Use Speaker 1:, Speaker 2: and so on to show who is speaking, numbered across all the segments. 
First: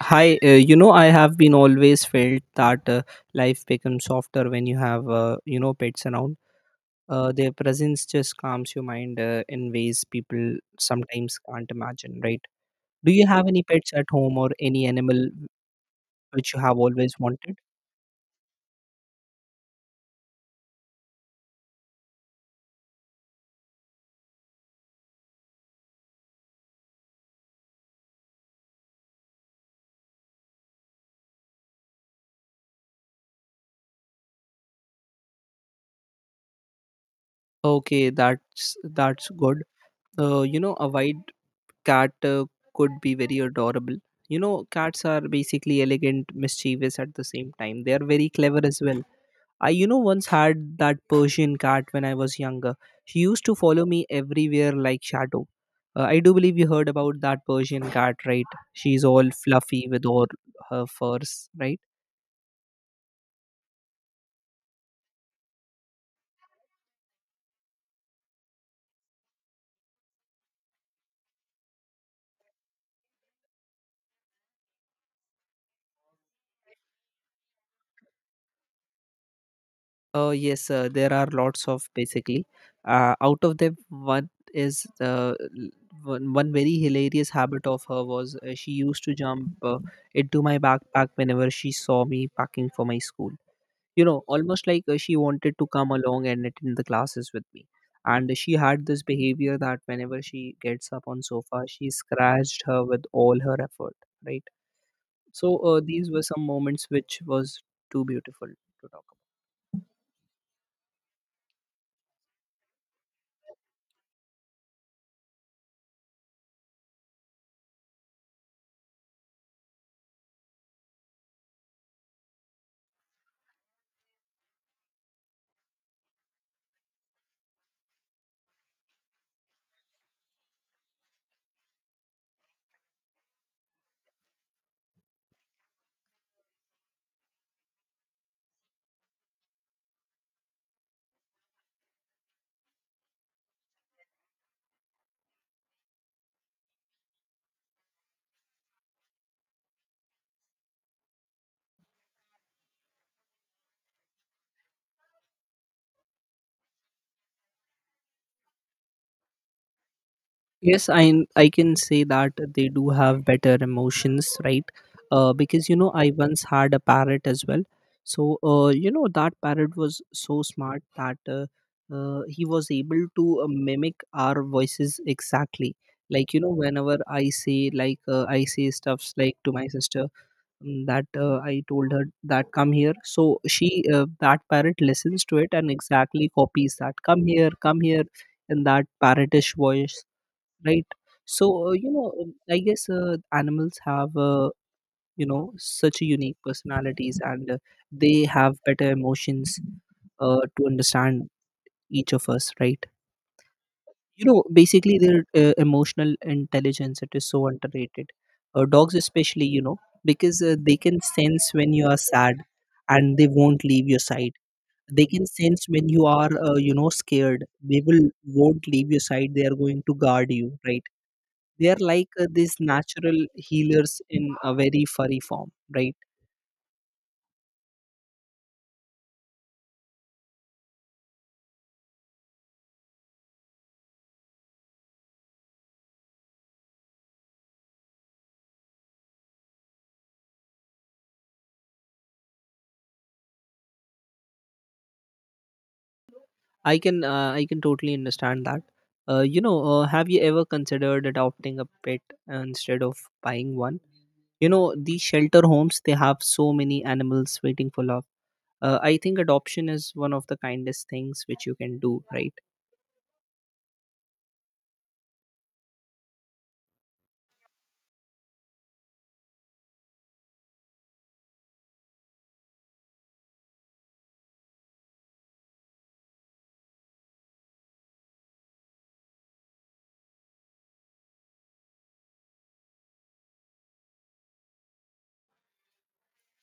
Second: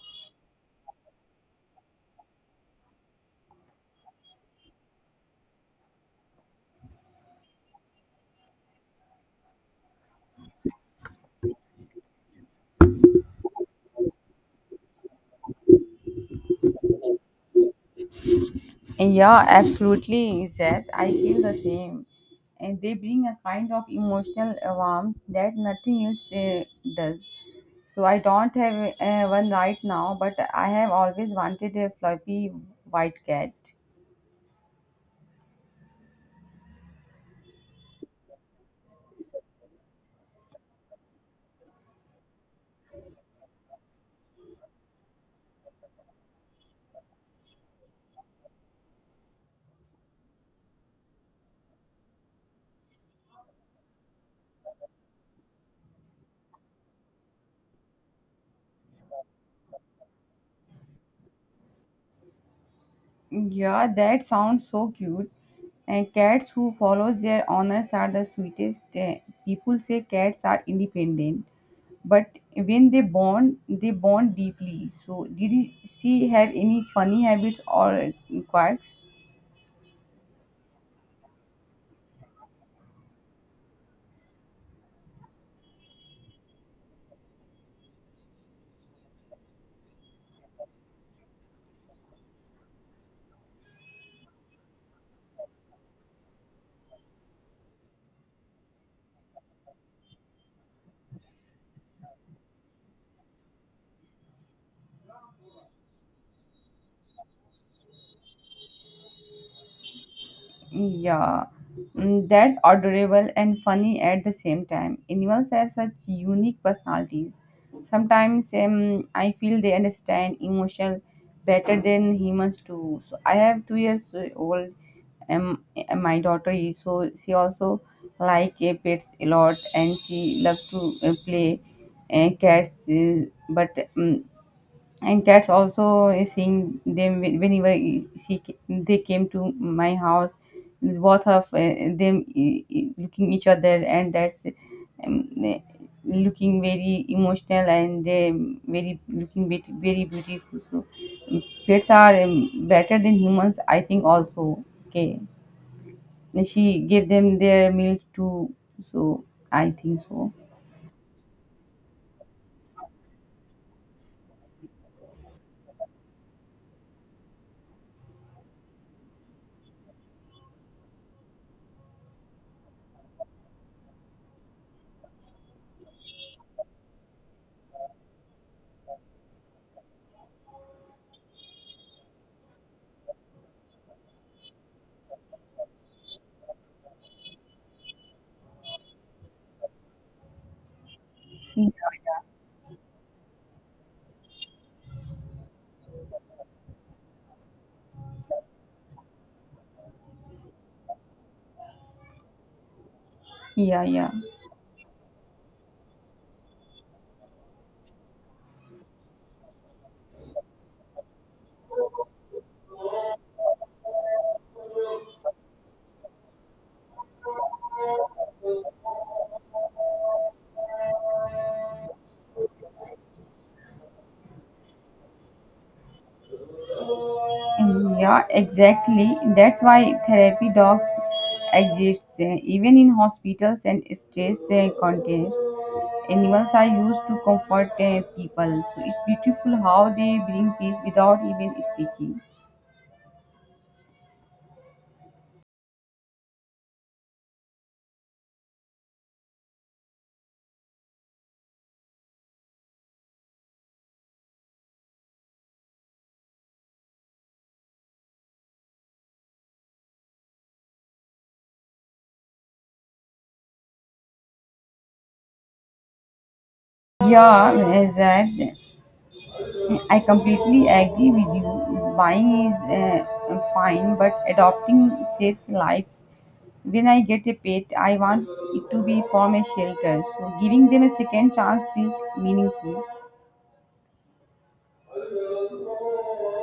Speaker 1: Hi, I have been always felt that life becomes softer when you have, pets around. Their presence just calms your mind in ways people sometimes can't imagine, right? Do you have any pets at home or any animal which you have always wanted?
Speaker 2: Yeah, absolutely, Seth. I feel the same. And they bring a kind of emotional warmth that nothing else does. So I don't have one right now, but I have always wanted a fluffy white cat.
Speaker 1: Okay, that's good. A white cat could be very adorable. You know, cats are basically elegant, mischievous at the same time. They are very clever as well. I, once had that Persian cat when I was younger. She used to follow me everywhere like shadow. I do believe you heard about that Persian cat, right? She's all fluffy with all her furs, right?
Speaker 2: Yeah, that sounds so cute. And cats who follows their owners are the sweetest. People say cats are independent, but when they bond, they bond deeply. So she have any funny habits or quirks?
Speaker 1: Yes, there are lots of basically. Out of them, one is one very hilarious habit of her was she used to jump into my backpack whenever she saw me packing for my school. Almost like she wanted to come along and attend the classes with me, and she had this behavior that whenever she gets up on sofa she scratched her with all her effort, right? So these were some moments which was too beautiful to talk.
Speaker 2: Yeah. Mm, that's adorable and funny at the same time. Animals have such unique personalities. Sometimes I feel they understand emotion better than humans do. So I have 2 years old, and my daughter is, so she also like pets a lot, and she love to play cats uh,, but um, and cats also seeing them whenever they came to my house, both of them looking each other, and that's um, uh, looking very emotional, and very looking very very beautiful. So pets are better than humans, I think. Also, okay, she gave them their milk too. So I think so.
Speaker 1: Yes, I can say that they do have better emotions, right? Because you know, I once had a parrot as well. So you know, that parrot was so smart that he was able to mimic our voices exactly. Like you know, whenever I say like I say stuffs like to my sister, that I told her that come here, so she that parrot listens to it and exactly copies that come here in that parrotish voice, right? So, I guess animals have, such unique personalities and they have better emotions to understand each of us, right?
Speaker 2: Yeah, yeah,
Speaker 1: You know, basically their emotional intelligence, it is so underrated. Dogs especially, you know, because they can sense when you are sad and they won't leave your side. They can sense when you are, scared. They will won't leave your side. They are going to guard you, right? They are like these natural healers in a very furry form, right?
Speaker 2: yeah, exactly. That's why therapy dogs exist. Even in hospitals and stress contexts, animals are used to comfort people. So it's beautiful how they bring peace without even speaking.
Speaker 1: I can I can totally understand that. Have you ever considered adopting a pet instead of buying one? You know, these shelter homes, they have so many animals waiting for love. I think adoption is one of the kindest things which you can do, right?
Speaker 2: Yeah, that I completely agree with you. Buying is fine, but adopting saves life. When I get a pet, I want it to be from a shelter, so giving them a second chance feels meaningful.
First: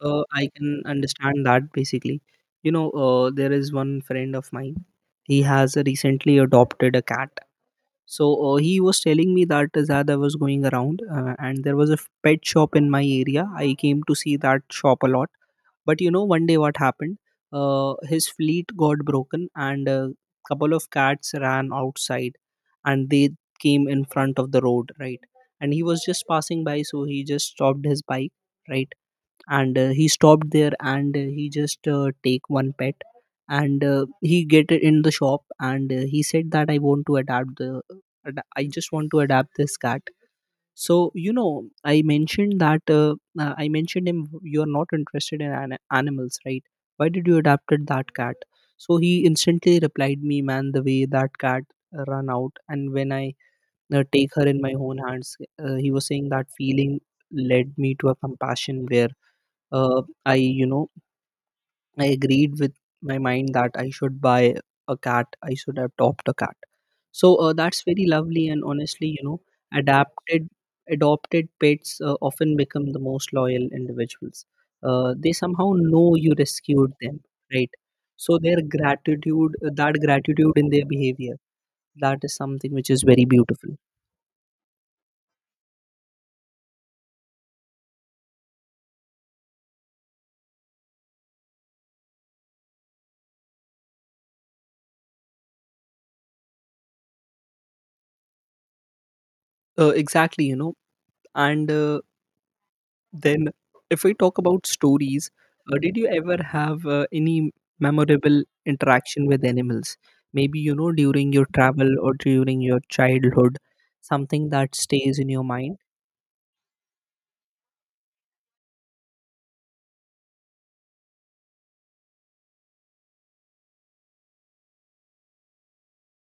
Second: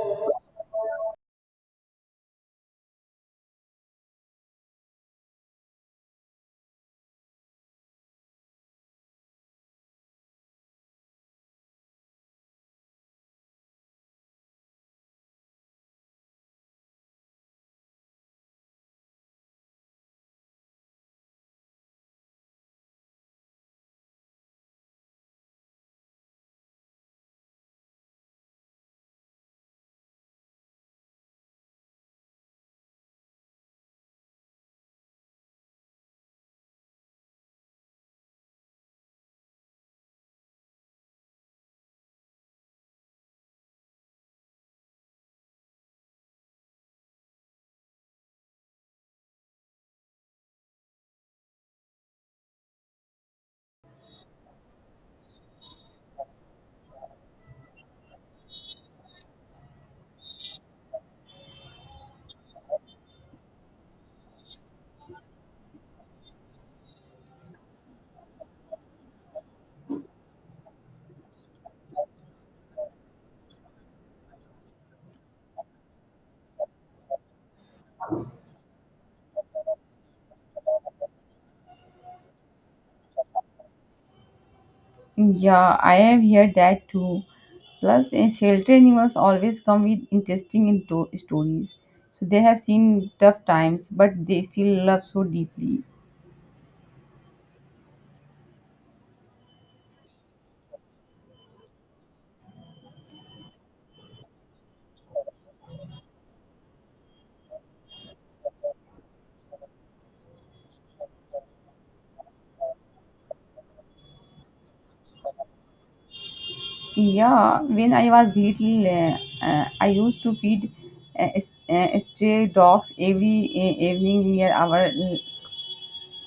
Speaker 1: I can understand that basically. You know, there is one friend of mine. He has recently adopted a cat. So he was telling me that Zad I was going around, and there was a pet shop in my area. I came to see that shop a lot. But you know, one day what happened? His fleet got broken, and a couple of cats ran outside, and they came in front of the road, right? And he was just passing by, so he just stopped his bike, right? And he stopped there and he just take one pet, and he get it in the shop and he said that I want to adapt the I just want to adapt this cat. So you know, I mentioned that I mentioned him, you are not interested in animals, right? Why did you adopted that cat? So he instantly replied me, man, the way that cat run out and when I take her in my own hands, he was saying that feeling led me to a compassion where I you know, I agreed with my mind that I should buy a cat, I should adopt a cat. So that's very lovely, and honestly you know, adapted adopted pets often become the most loyal individuals. They somehow know you rescued them, right? So their gratitude, that gratitude in their behavior, that is something which is very beautiful.
Speaker 2: Yeah, I have heard that too. Plus, shelter animals always come with interesting stories. So they have seen tough times, but they still love so deeply.
Speaker 1: Exactly, you know, and then, if we talk about stories, did you ever have any memorable interaction with animals? Maybe you know during your travel or during your childhood, something that stays in your mind.
Speaker 2: Yeah, when I was little, I used to feed stray dogs every evening near our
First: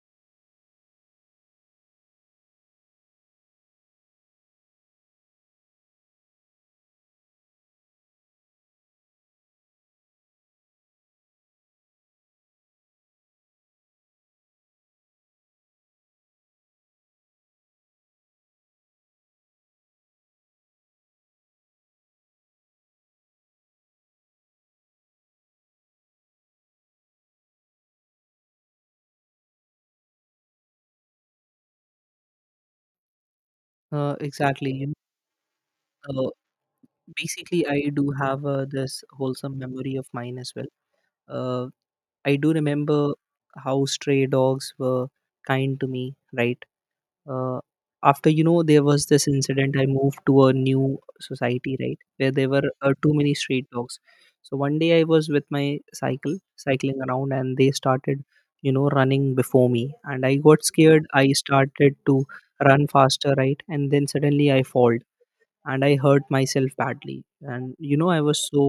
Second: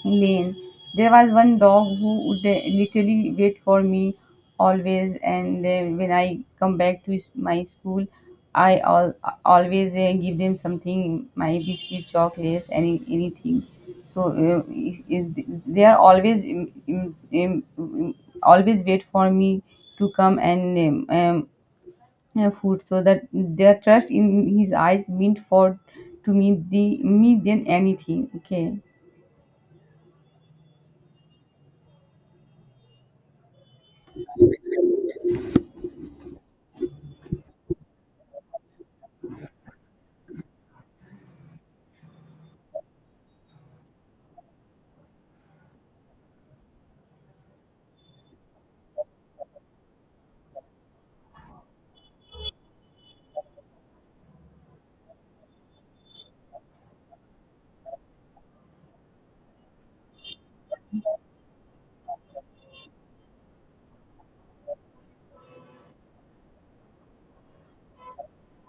Speaker 2: lane. There was one dog who would literally wait for me always, and when I come back to my school, I al- always give them something, my biscuits, chocolates, anything. So they are always always wait for me to come and food, so that their trust in his eyes meant for to me the me than anything. Okay.
Speaker 1: Exactly. You know, basically, I do have this wholesome memory of mine as well. Uh, I do remember how stray dogs were kind to me, right? uh, After you know, there was this incident. I moved to a new society, right, where there were too many street dogs. So one day I was with my cycle cycling around and they started, you know, running before me and I got scared. I started to run faster, right? And then suddenly I fall and I hurt myself badly. And you know, I was so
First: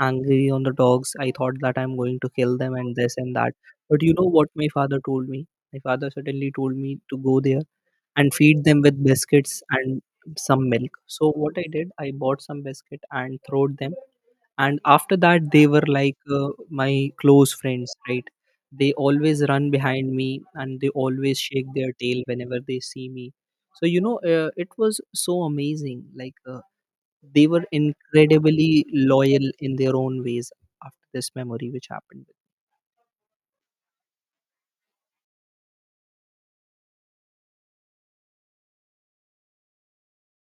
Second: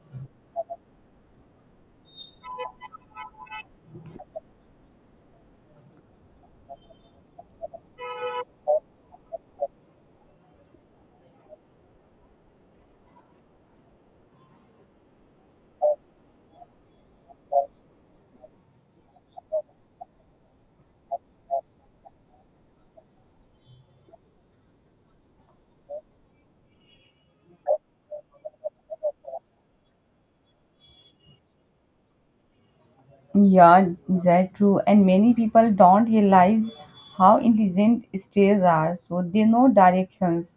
Speaker 1: angry on the dogs. I thought that I'm going to kill them and this and that. But you know what my father told me, my father suddenly told me to go there and feed them with biscuits and some milk. So what I did, I bought some biscuit and throwed them. And after that, they were like my close friends, right? They always run behind me and they always shake their tail whenever they see me. So you know, it was so amazing. Like they were incredibly loyal in their own ways after this memory which happened.
Speaker 2: Yeah, that's true. And many people don't realize how intelligent stairs are. So they know directions,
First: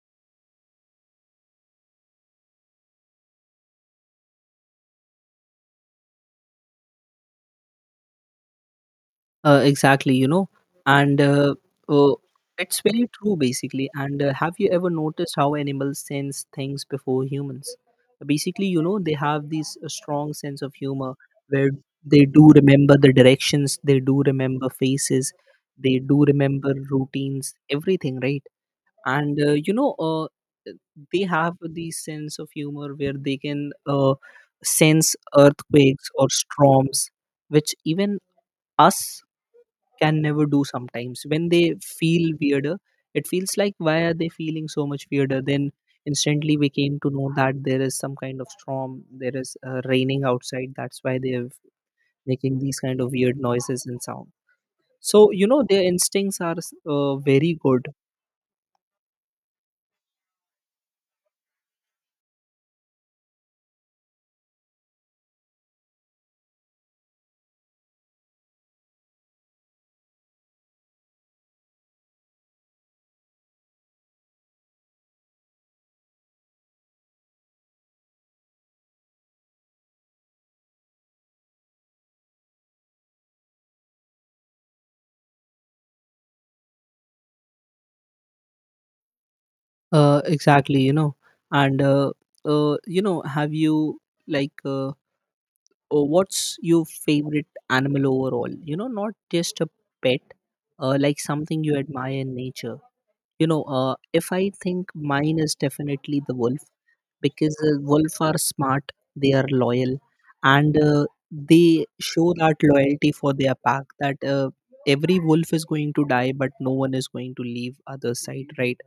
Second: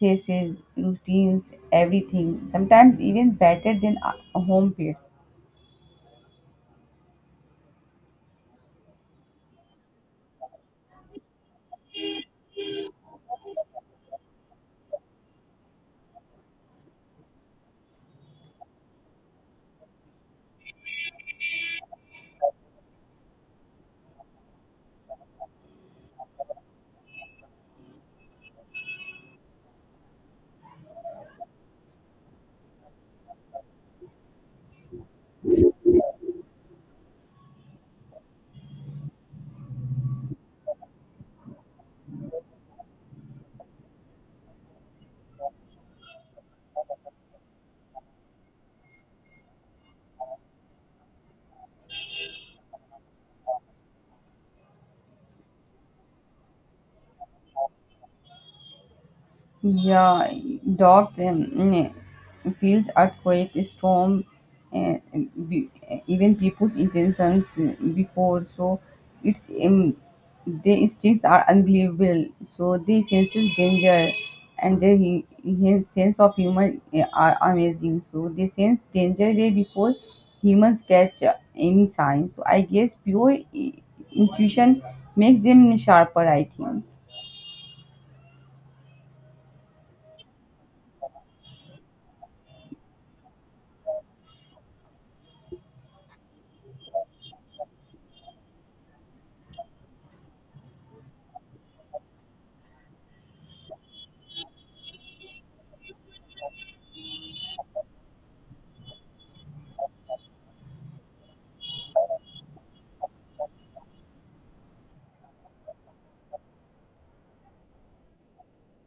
Speaker 2: faces, routines, everything. Sometimes even better than home pets.
Speaker 1: Exactly, you know, and uh, it's very true, basically. And have you ever noticed how animals sense things before humans? Basically, you know, they have this strong sense of humor where they do remember the directions, they do remember faces, they do remember routines, everything, right? And they have this sense of humor where they can sense earthquakes or storms, which even us can never do. Sometimes when they feel weirder, it feels like, why are they feeling so much weirder? Then instantly we came to know that there is some kind of storm, there is raining outside. That's why they're making these kind of weird noises and sound. So you know, their instincts are very good.
Speaker 2: Yeah, dog feels earthquake, storm, and be, even people's intentions before. So it's their instincts are unbelievable. So they senses danger, and their sense of humor are amazing. So they sense danger way before humans catch any sign. So I guess pure intuition makes them sharper, I think.
Speaker 1: Exactly, you know, and uh, have you like uh, oh, what's your favorite animal overall, you know, not just a pet, like something you admire in nature? You know, if I think, mine is definitely the wolf. Because wolf are smart, they are loyal, and they show that loyalty for their pack, that every wolf is going to die but no one is going to leave other side, right?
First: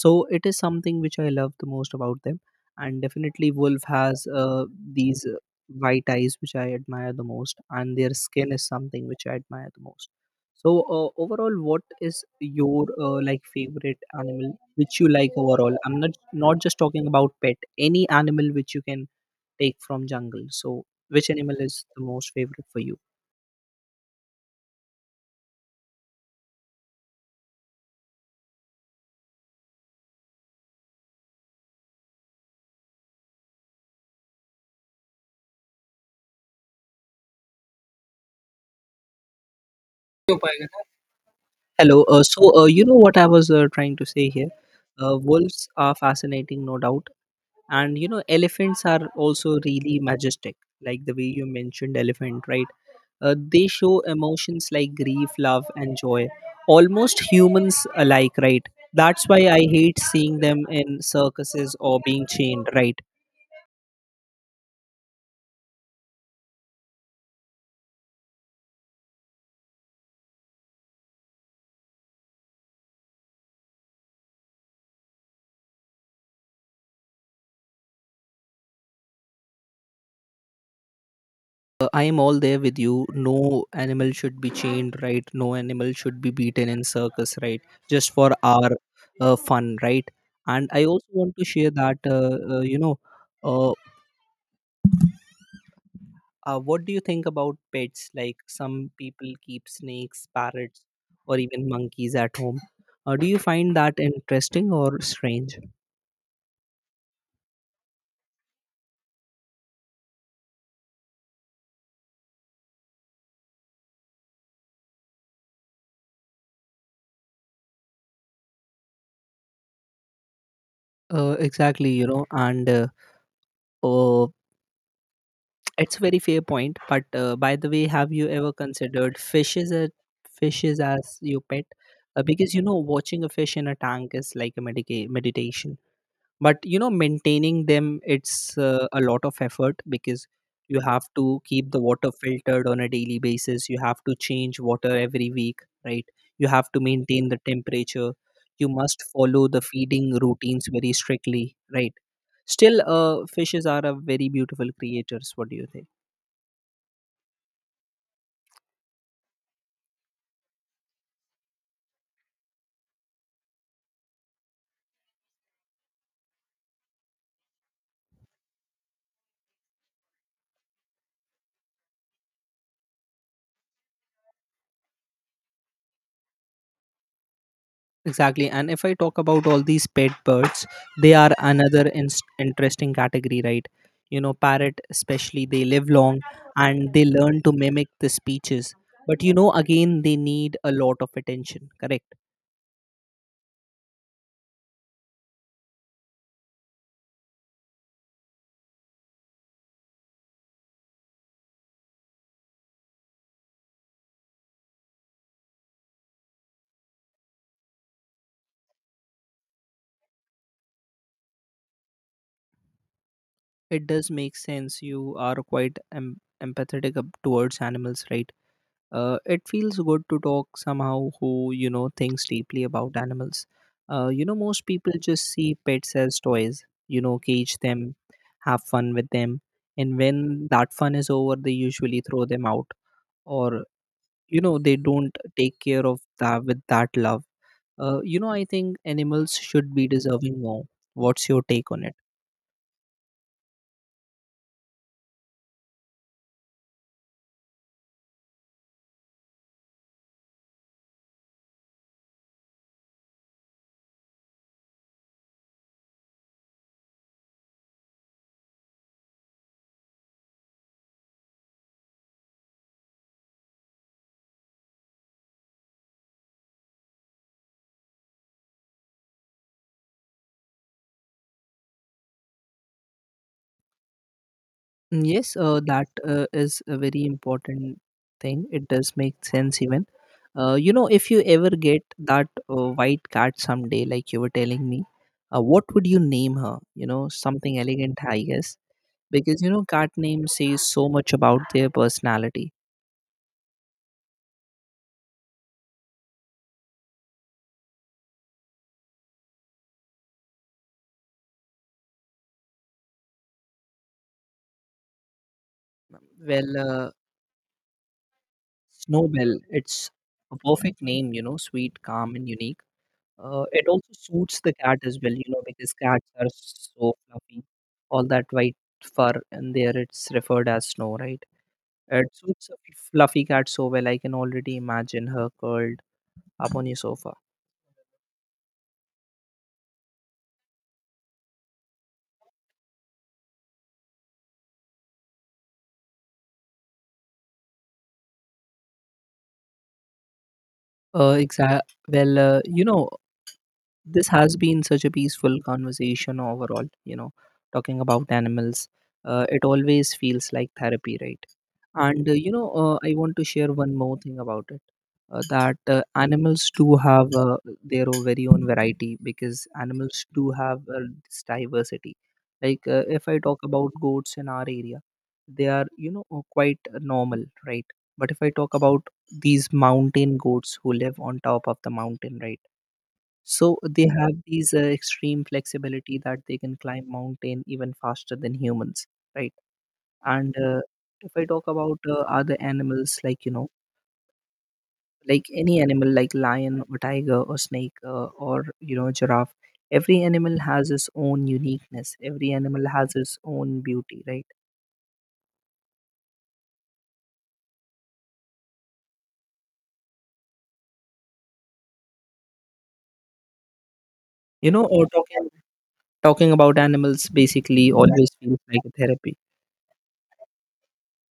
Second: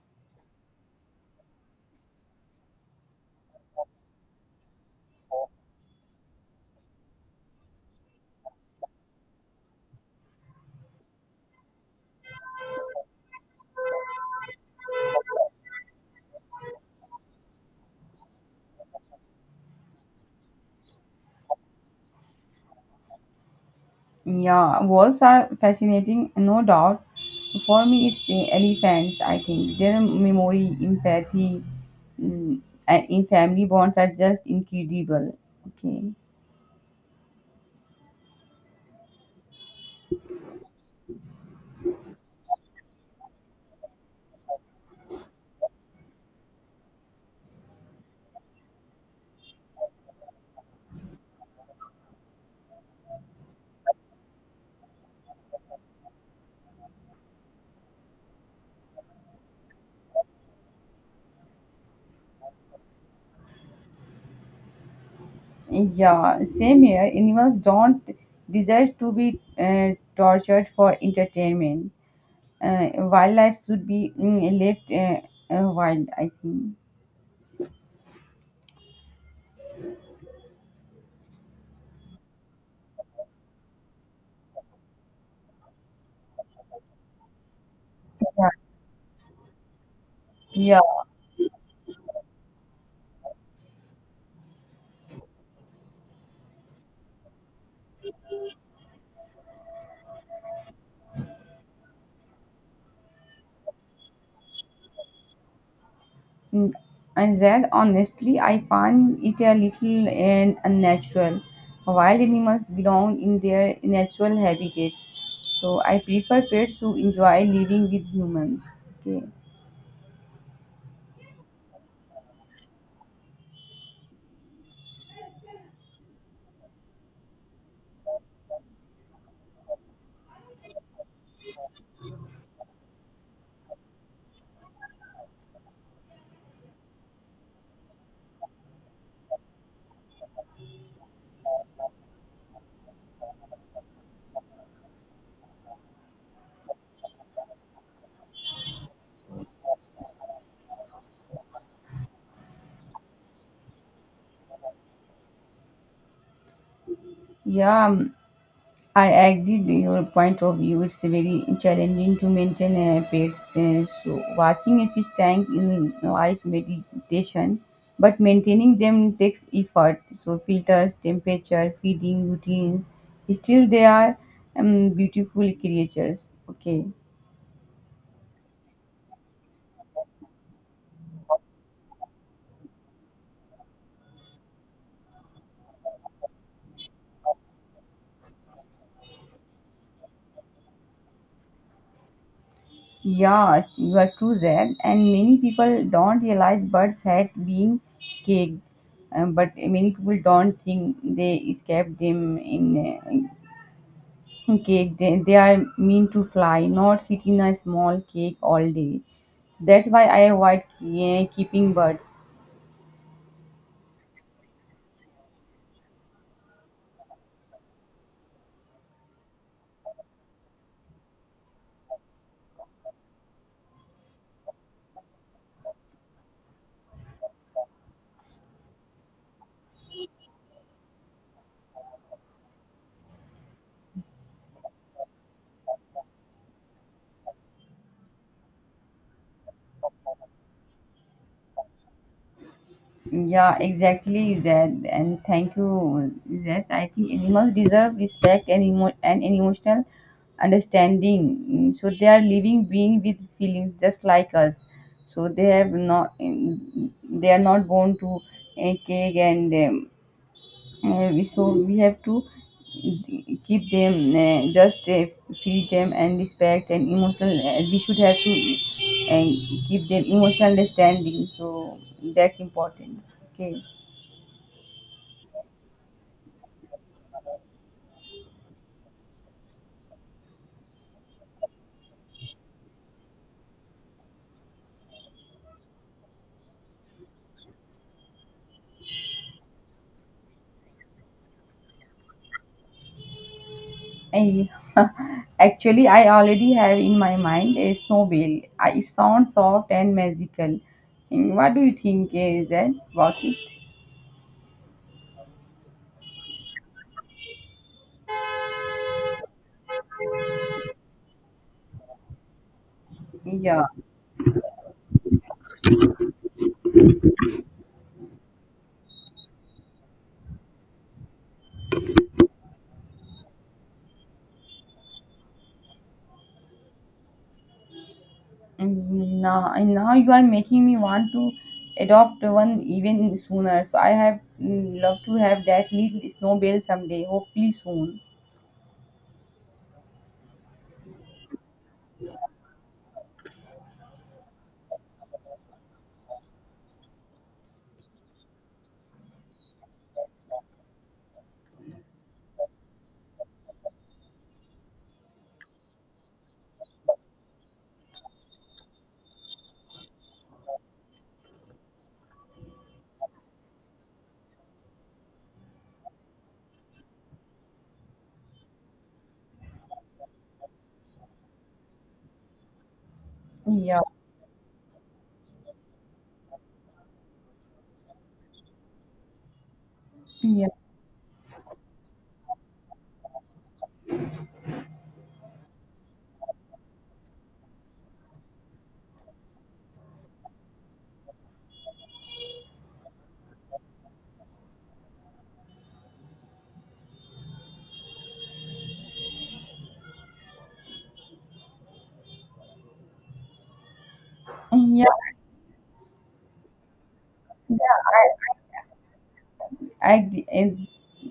Speaker 1: So it is something which I love the most about them. And definitely wolf has these white eyes which I admire the most, and their skin is something which I admire the most. So overall, what is your like favorite animal which you like overall? I'm not just talking about pet, any animal which you can take from jungle. So which animal is the most favorite for you?
Speaker 2: Yeah, wolves are fascinating, no doubt. For me, it's the elephants, I think. Their memory, empathy, mm, and in family bonds are just incredible. Okay.
Speaker 1: Hello. You know what I was trying to say here? Wolves are fascinating, no doubt. And you know, elephants are also really majestic. Like the way you mentioned elephant, right? They show emotions like grief, love and joy, almost humans alike, right? That's why I hate seeing them in circuses or being chained, right?
Speaker 2: Yeah, same here. Animals don't deserve to be tortured for entertainment. Wildlife should be left wild, I think.
Speaker 1: I am all there with you. No animal should be chained, right? No animal should be beaten in circus, right? Just for our fun, right? And
Speaker 2: Yeah.
Speaker 1: I also want to share that uh, what do you think about pets? Like some people keep snakes, parrots, or even monkeys at home. Do you find that interesting or strange?
Speaker 2: Mm, and that honestly, I find it a little and unnatural. Wild animals belong in their natural habitats, so I prefer pets who enjoy living with humans. Okay.
Speaker 1: Exactly, you know, and oh, it's a very fair point. But by the way, have you ever considered fishes as your pet? Because you know, watching a fish in a tank is like a meditation. But you know, maintaining them, it's a lot of effort, because you have to keep the water filtered on a daily basis, you have to change water every week, right? You have to maintain the temperature, you must follow the feeding routines very strictly, right? Still, fishes are a very beautiful creatures. What do you think?
Speaker 2: Yeah, I agree with your point of view. It's very challenging to maintain a pet. So watching a fish tank in light meditation, but maintaining them takes effort. So filters, temperature, feeding routines. Still, they are beautiful creatures. Okay.
Speaker 1: Exactly. And if I talk about all these pet birds, they are another inst interesting category, right? You know, parrot, especially, they live long and they learn to mimic the speeches. But, you know, again, they need a lot of attention, correct?
Speaker 2: Yeah, you are true there. And many people don't realize birds had been caged, but many people don't think they escaped them in. Cake, they are mean to fly, not sit in a small cake all day. That's why I avoid keeping birds.
Speaker 1: It does make sense. You are quite empathetic towards animals, right? It feels good to talk somehow who thinks deeply about animals. Most people just see pets as toys. You know, cage them, have fun with them, and when that fun is over, they usually throw them out, or they don't take care of that with that love. I think animals should be deserving more. What's your take on it?
Speaker 2: Yeah, exactly, Zed. And thank you, Zed. I think animals deserve respect, and an emotional understanding. Mm, so they are living being with feelings just like us. So they have not, mm, they are not born to a cake and we so we have to keep them just feed them and respect and emotional, we should have to uh, keep their emotional understanding. So that's important. Okay.
Speaker 1: Mm, yes, that is a very important thing. It does make sense even. If you ever get that white cat someday, like you were telling me, what would you name her? You know, something elegant, I guess. Because, you know, cat names say so much about their personality.
Speaker 2: I, actually I already have in my mind a snowball. I, it sounds soft and magical. And what do you think is that about it?
Speaker 1: Well, Snowbell, it's a perfect name, you know, sweet, calm, and unique.
Speaker 2: Yeah.
Speaker 1: It also suits the cat as well, you know, because cats are so fluffy. All that white fur and there it's referred as snow, right? It suits a fluffy cat so well. I can already imagine her curled up on your sofa.
Speaker 2: And now you are making me want to adopt one even sooner. So I have mm, love to have that little snowball someday, hopefully soon.
Speaker 1: Uh, exa- well, this has been such a peaceful conversation overall, you know, talking about animals. It always feels like therapy, right? And I want to share one more thing about it that animals do have their own very own variety because animals do have this diversity. Like if I talk about goats in our area, they are quite normal, right? But if I talk about these mountain goats who live on top of the mountain, right? So
Speaker 2: Yeah,
Speaker 1: they have these extreme flexibility that they can climb mountain even faster than humans, right? And
Speaker 2: yeah,
Speaker 1: if I talk about other animals, like like any animal, like lion or tiger or snake or giraffe, every animal has its own uniqueness. Every animal has its own beauty, right? You know, or
Speaker 2: yeah.
Speaker 1: talking talking about animals basically
Speaker 2: Yeah,
Speaker 1: always feels like a therapy.
Speaker 2: I, and,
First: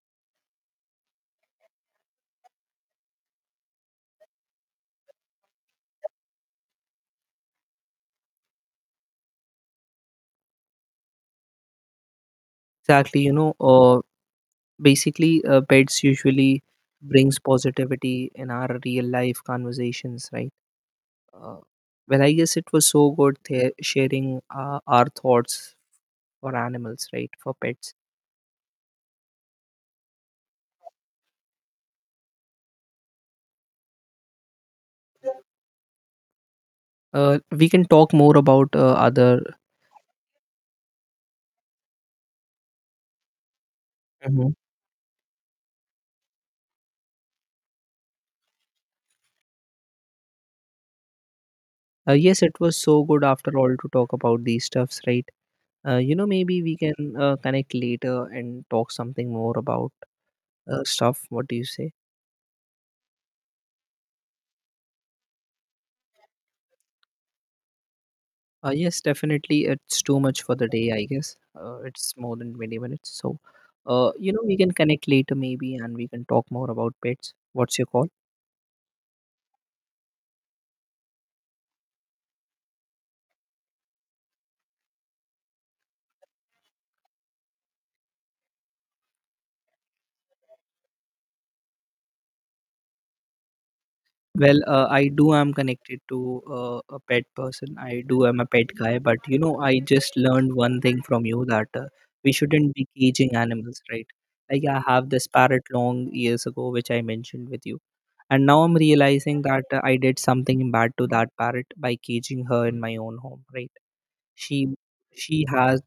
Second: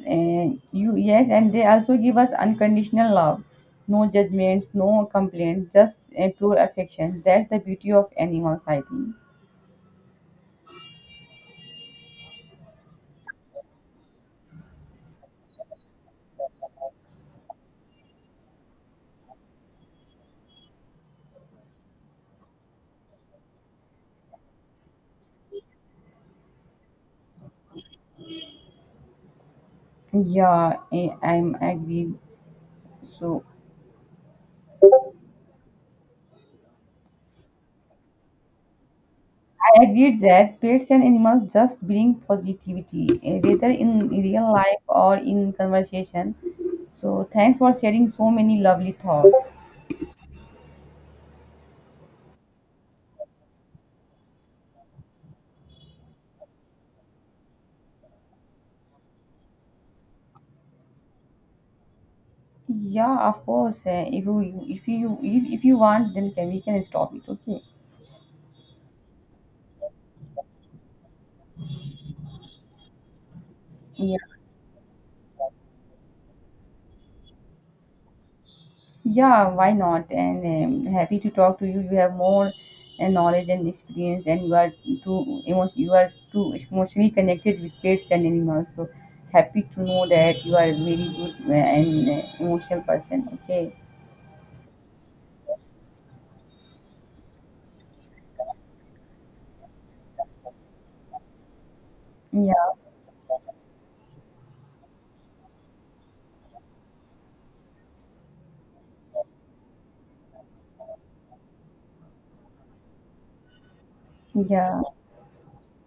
Speaker 2: and you, yes, and they also give us unconditional love, no judgments, no complaints, just pure affection. That's the beauty of animals, I think.
Speaker 1: Exactly, you know, basically pets usually brings positivity in our real life conversations, right? Uh, well, I guess it was so good sharing our thoughts for animals, right? For pets.
Speaker 2: Yeah, I agree. So
Speaker 1: We can talk more about other.
Speaker 2: I agree that pets and animals just bring positivity, eh, whether in
Speaker 1: Mhm.
Speaker 2: real life or in conversation. So thanks for sharing so many lovely thoughts.
Speaker 1: Yes, it was so good after all to talk about these stuffs, right? Maybe we can connect later and talk something more about stuff. What do you say?
Speaker 2: Yeah, of course. If you if you want, then can we can stop it. Okay.
Speaker 1: Yes, definitely. It's too much for the day, I guess. It's more than 20 minutes. So,
Speaker 2: Yeah.
Speaker 1: we can connect later maybe and we can talk more about pets. What's your call?
Speaker 2: Yeah, why not? And happy to talk to you. You have more knowledge and experience, and you are you are too emotionally connected with pets and animals. So happy to know that you are a very good and emotional person. Okay.
Speaker 1: Well, I do am connected to a pet person. I do am a pet guy, but you know, I just learned one thing from you that we
Speaker 2: Yeah,
Speaker 1: shouldn't be caging animals, right? Like I have this parrot long years ago, which I mentioned with you, and now I'm realizing that I did something bad to that parrot by caging her in my own home, right? She
Speaker 2: yeah,
Speaker 1: she has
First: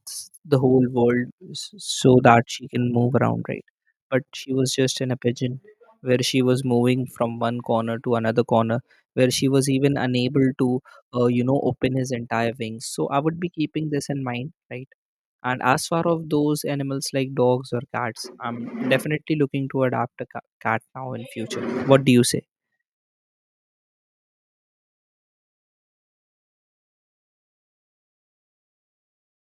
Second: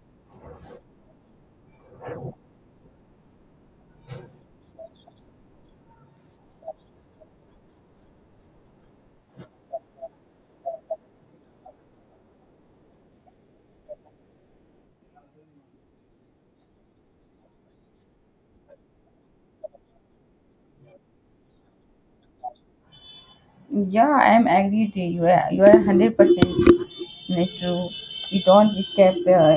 Speaker 1: the whole world so that she can move around, right? But she was just in a pigeon where she was moving from one corner to another corner, where she was even unable to, open his entire wings. So I would be keeping this in mind, right? And as far of those animals like dogs or cats, I'm definitely looking to adapt a cat now in future. What do you say?
Speaker 2: yeah. I am agreed to. You are, you are 100% true. We don't escape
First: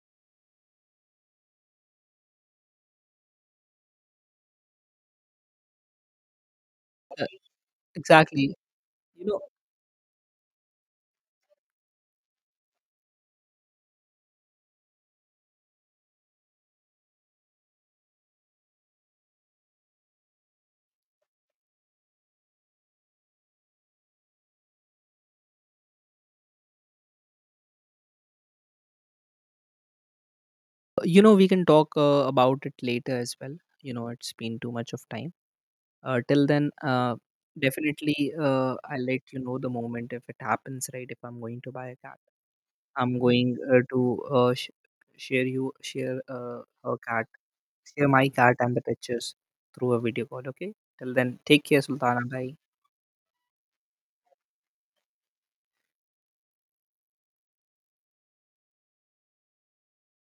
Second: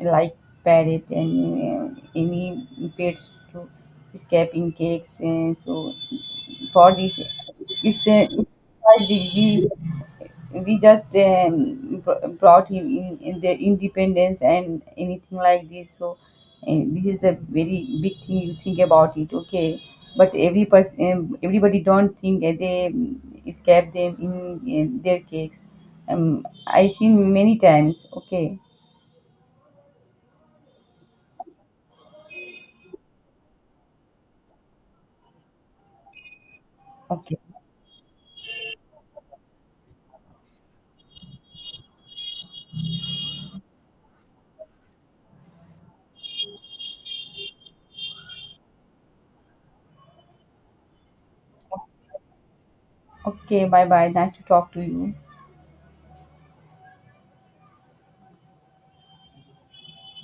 Speaker 2: like parrot and any pets to escape in cakes. And so for this,
Speaker 1: Uh,
Speaker 2: it's
Speaker 1: exactly.
Speaker 2: why
Speaker 1: You
Speaker 2: the-
Speaker 1: know,
Speaker 2: we just brought him in their independence and anything like this. So and this is the very big thing. You think about it. Okay, but every person, everybody don't think that they escape them in their cakes. I seen many times. Okay,
Speaker 1: You know, we can talk about it later as well. You know, it's been too much of time. Till then,
Speaker 2: okay,
Speaker 1: definitely, I'll let you know the moment if it happens, right? If I'm going to buy a cat, I'm going to share you share her cat, share my cat and the pictures through a video call. Okay. Till then, take care, Sultana. Bye.
Speaker 2: okay. Bye bye. Nice to talk to you.